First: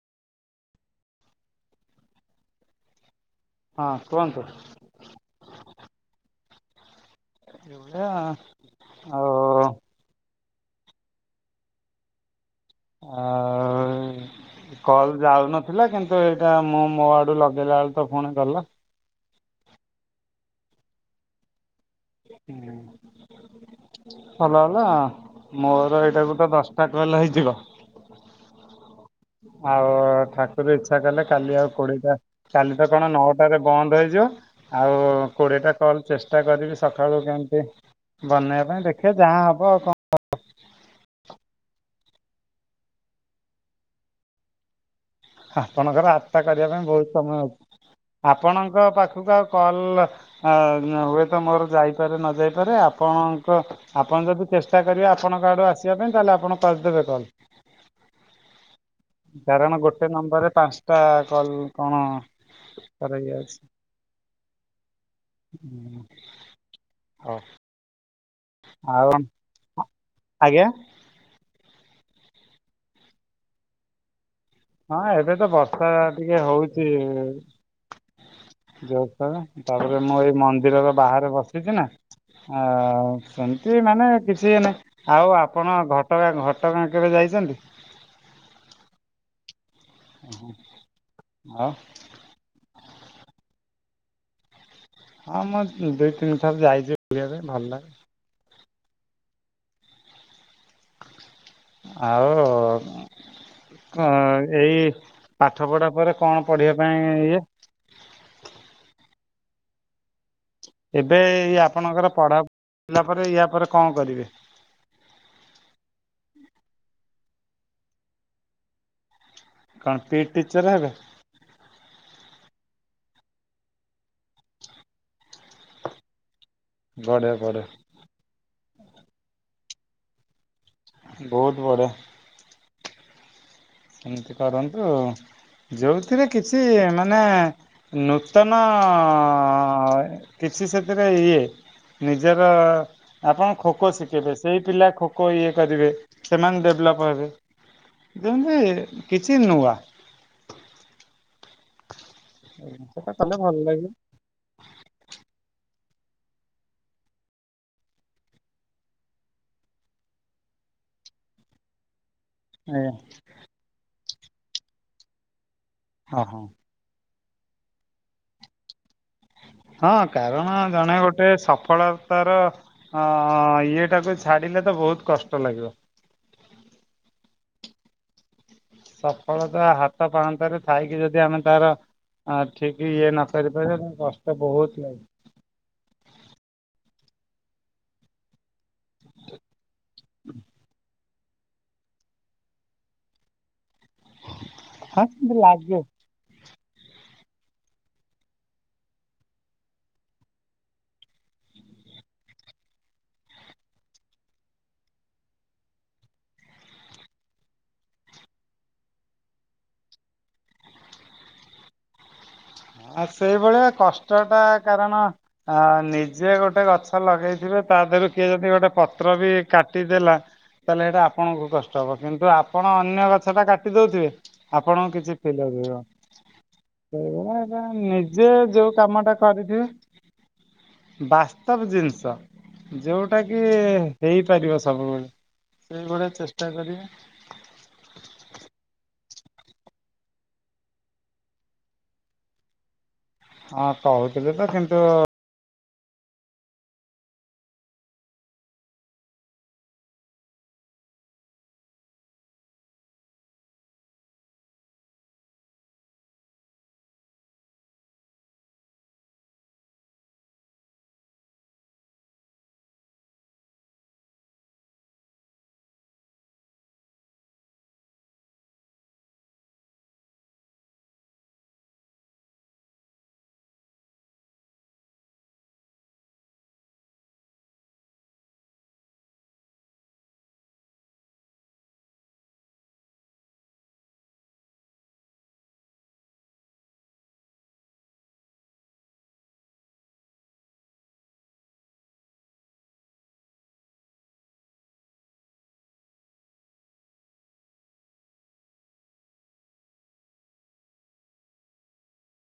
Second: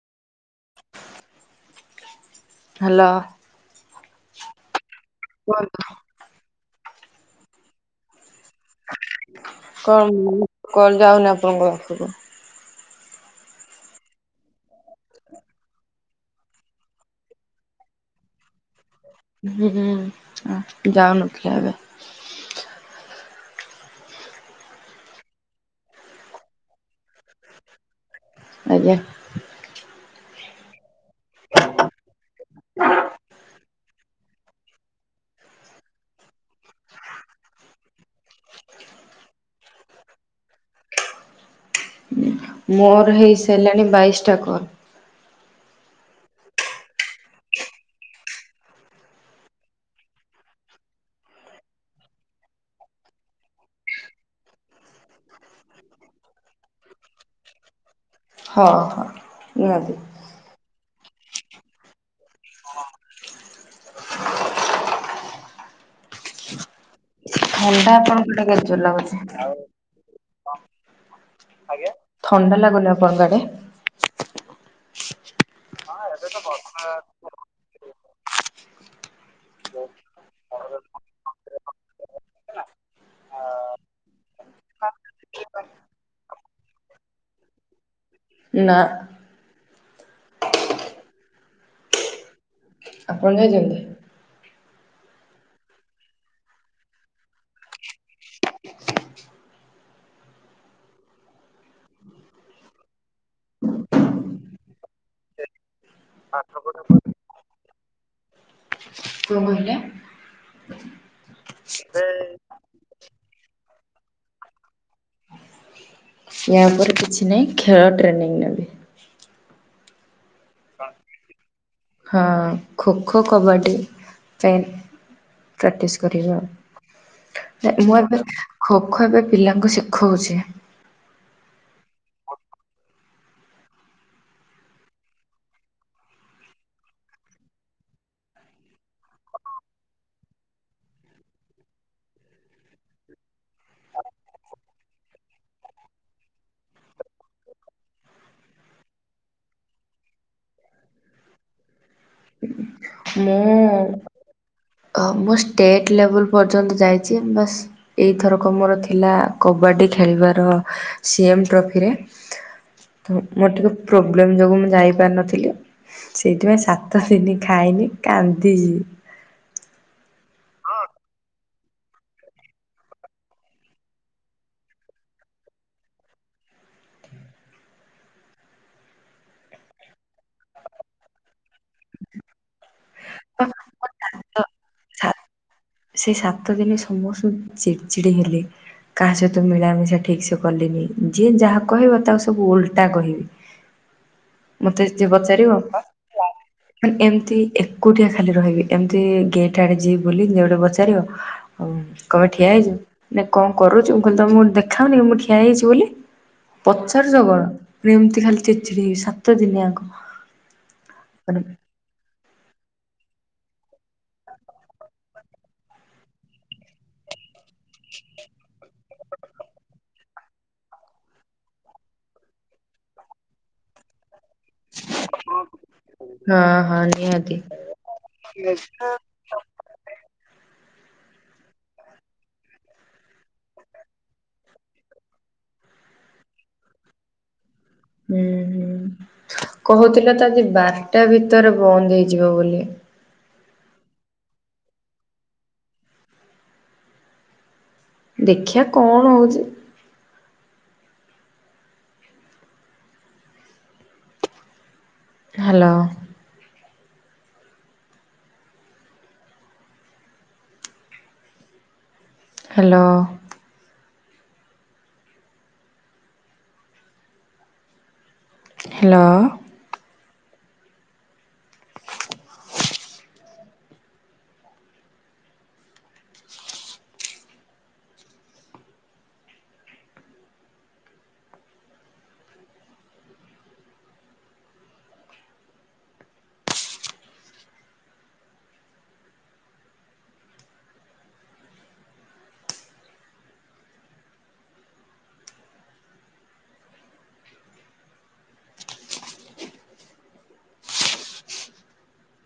Hello. ହଁ କୁହନ୍ତୁ। କୁହନ୍ତୁ। ଏଇଭଳିଆ ଆଉ କଲ୍ କଲ୍ ଯାଉନି ଆପଣଙ୍କ ପାଖକୁ। ଆଉ। କଲ୍ ଯାଉନଥିଲା, କିନ୍ତୁ ଏଇଟା ମୁଁ ମୋ ଆଡୁ ଲଗେଇଲା ବେଳକୁ ତ ଫୁଣି ଗଲା। ହୁଁ- ହୁଁ ଯାଉ ନଥିଲା ଏବେ। ହୁଁ। ଭଲ ହେଲା ମୋର ଏଇଟା ଗୋଟେ ଦଶଟା କଲ୍ ହେଇଯିବ। ଆଜ୍ଞା। ଆଉ ଠା କୁର ଇଚ୍ଛା କଲେ କାଲି ଆଉ କୋଡିଏଟା, କାଲି ତ କଣ ନଅଟାରେ ବନ୍ଦ ହେଇଯିବ। ଆଉ କୋଡିଏଟା କଲ୍ ଚେଷ୍ଟା କରିବି ସଖାଳୁ କେମିତି ବନେଇଆ ପାଇଁ ଦେଖେ ଯାହା ହବ ଆଉ, କଣ ମୋର ହେଇସାରିଲାଣି ବାଇଶଟା କଲ୍। ଆପଣଙ୍କର ଆଠଟା କରିଆ ପାଇଁ ବହୁତ ସମୟ ଅଛି। ଆପଣଙ୍କ ପାଖକୁ ଆଉ କଲ୍ ଆ ହୁଏତ ମୋର ଯାଇପାରେ ନ ଯାଇପାରେ, ଆପଣଙ୍କ ଆପଣ ଯଦି ଚେଷ୍ଟା କରିବେ ଆପଣଙ୍କ ଆଡୁ ଆସିଆ ପାଇଁ, ତାହେଲେ ଆପଣ କରିଦେବେ କଲ୍। ହଁ- ହଁ। କାରଣ ନିହାତି ଗୋଟେ ନମ୍ବରରେ ପାଞ୍ଚଟା କଲ୍ କଣ କରାଯାଉଛି। ଉଁ ହଉ। ଥଣ୍ଡା ଆପଣଙ୍କୁ କେଡ଼େ ଜୋରେ ଲାଗୁଛି? ଆଉ ଆଜ୍ଞା ଆଜ୍ଞା ଥଣ୍ଡା ଲାଗୁନି ଆପଣଙ୍କ ଆଡେ? ହଁ ଏବେ ତ ବର୍ଷା ଟିକେ ହଉଚି ଯୋଉ, [unintelligible] ତାପରେ ମୁଁ ଏଇ ମନ୍ଦିରର ବାହାରେ ବସିଛି ନା। ଆ ସେମିତି ମାନେ କିଛି ଇଏ ନାଇଁ, ଆଉ ଆପଣ ଘଟଗାଁ ଘ ଘଟ ଗାଁ କେବେ ଯାଇଛନ୍ତି? ନା। ହଁ। ଆପଣ ଯାଇଚନ୍ତି? ହଁ ମୁଁ ଦୁଇ ତିନି ଥର ଯାଇଛି ବୁଲିଆ ପାଇଁ, ଭଲ ଆଉ ଅ ଏଇ ପାଠ ପଢା ପରେ କଣ ପଢିଆ ପାଇଁ ଇଏ? କଣ କହିଲେ? ଏବେ ଆପଣଙ୍କର ପଢ଼ା ପଢିଲା ପରେ, ୟା ପରେ କଣ କରିବେ? ୟା ଉପରେ କିଛି ନାହିଁ, ଖେଳ ଟ୍ରେନିଂ ନେବି। କଣ ପି ଇ ଟି ଟିଚର ହେବେ? ହଁ ଖୋ ଖୋ, କବାଡ଼ି ପାଇଁ ପ୍ରାକ୍ଟିସ୍ କରିବି ଆଉ। ବଢ଼ିଆ ବଢ଼ିଆ ନା ମୁଁ ଏବେ ଖୋ ଖୋ ଏବେ ପିଲାଙ୍କୁ ଶିଖଉଚି। ବହୁତ ବଢ଼ିଆ। ଏମିତି କରନ୍ତୁ ଯୋଉଥିରେ କିଛି ମାନେ। ନୂତନ କିଛି ସେଥିରେ ଇଏ। ନିଜର। ଆପଣ ଖୋ ଖୋ ଶିଖେଇବେ ସେଇ ପିଲା ଖୋ ଖୋ ଇଏ କରିବେ ସେମାନେ ଡେଭଲପ ହେବେ। ଯେମତି କିଛି ନୂଆ। ଏ ଜିନିଷ ଟା କଲେ ଭଲ ଲାଗିବ। ହଁ ମୁଁ ଷ୍ଟେଟ ଲେବୁଲ୍ ପର୍ଯ୍ୟନ୍ତ ଯାଇଛି ବାସ୍। ଏଇଥରକ ମୋର ଥିଲା କବାଡ଼ି ଖେଳିବାର ସିଏମ୍ ଟ୍ରଫିରେ। ଆଜ୍ଞା। ତ ମୋର ଟିକେ ପ୍ରୋବ୍ଲେମ ଯୋଗୁ ମୁଁ ଯାଇ ପାରିନଥିଲି ଓହୋ ସେଇଥି ପାଇଁ ସାତ ତ ଦିନି ଖାଇନି କାନ୍ଦିଛି। ହଁ କାରଣ ଜଣେ ଗୋଟେ ସଫଳତାର। ହଁ ଇଏଟାକୁ ଛାଡିଲେ ତ ବହୁତ କଷ୍ଟ ଲାଗିବ। ସଫଳତା ହାତ ପାହାନ୍ତରେ ଥାଇକି ଯଦି ଆମେ। ତାର ଏଁ ଠିକ ଇଏ ନ କରି ପାରିବ ତା କଷ୍ଟ ବହୁତ ଲାଗେ। ସେଇ ସାତ ଦିନି ସମସ୍ତଙ୍କୁ ଚିଡଚିଡି ହେଲି। କାହା ସହିତ ମିଳାମିଶା ଠିକ ସେ କଲିନି ଯିଏ ଯାହା କହିବ ତାକୁ ସବୁ ଓଲଟା କହିବି। ମତେ ହଁ ଯିଏ ସେମିତି ପଚାରିବ। ଲାଗେ। ଖାଲି ଏମିତି ଏକୁଟିଆ ଖାଲି ରହିବି ଏମିତି ଗେଟ ଆଡେ ଯିବି ବୁଲିବି ଗେଟ ଉ ଚଢ଼ିବ। ହଉ କହିବେ ଠିଆ ହେଇଛୁ ନା କଣ କରୁଛୁ ମୁଁ କହିଲି ତମକୁ ଦେଖାଉନି କି ମୁଁ ଠିଆ ହେଇଛି ବୋଲି। ପଚାରୁଛ କଣ ପୁରା ଏମତି ଖାଲି ଚିଡ ଚିଡି ହେଲି ସାତ ଦିନ ଯାକ। ଆ ସେଇ ଭଳିଆ କଷ୍ଟ ଟା କାରଣ ଆ ନିଜେ ଗୋଟେ ଗଛ। ଲଗେଇଥିବେ ତା ଧିଅରୁ କିଏ ଯଦି ଗୋଟେ ପତ୍ର ବି କାଟିଦେଲା। ତାହେଲେ ସେଇଟା ଆପଣଙ୍କୁ କଷ୍ଟ ହେବ କିନ୍ତୁ ଆପଣ ଅନ୍ୟ ଗଛଟା କାଟି ଦେଉଥିବେ। ଆପଣଙ୍କୁ କିଛି ଫିଲ୍ ଲାଗିବନି ହଁ ହଁ ସେଇ ନିହାତି ଭଳିଆ କଁ ନିଜେ ଯୋଉ କାମଟା। କରିଥିବେ ବାସ୍ତବ ଜିନିଷ ‌। ଯୋଉଟା କି ହେଇ ପାରିବ ସବୁବେଳେ ସେଇଭଳିଆ ଚେଷ୍ଟା କରିବେ। ହୁଁ ହୁଁ କହୁଥିଲେ ତ ଆଜି ବାରଟା ଭିତରେ ବନ୍ଦ ହେଇଯିବ ବୋଲି। ହଁ କହୁଥିଲେ ତ କିନ୍ତୁ। ଦେଖିବା କଣ ହଉଛି। ହାଲୋ। ହାଲୋ। ହେଲୋ।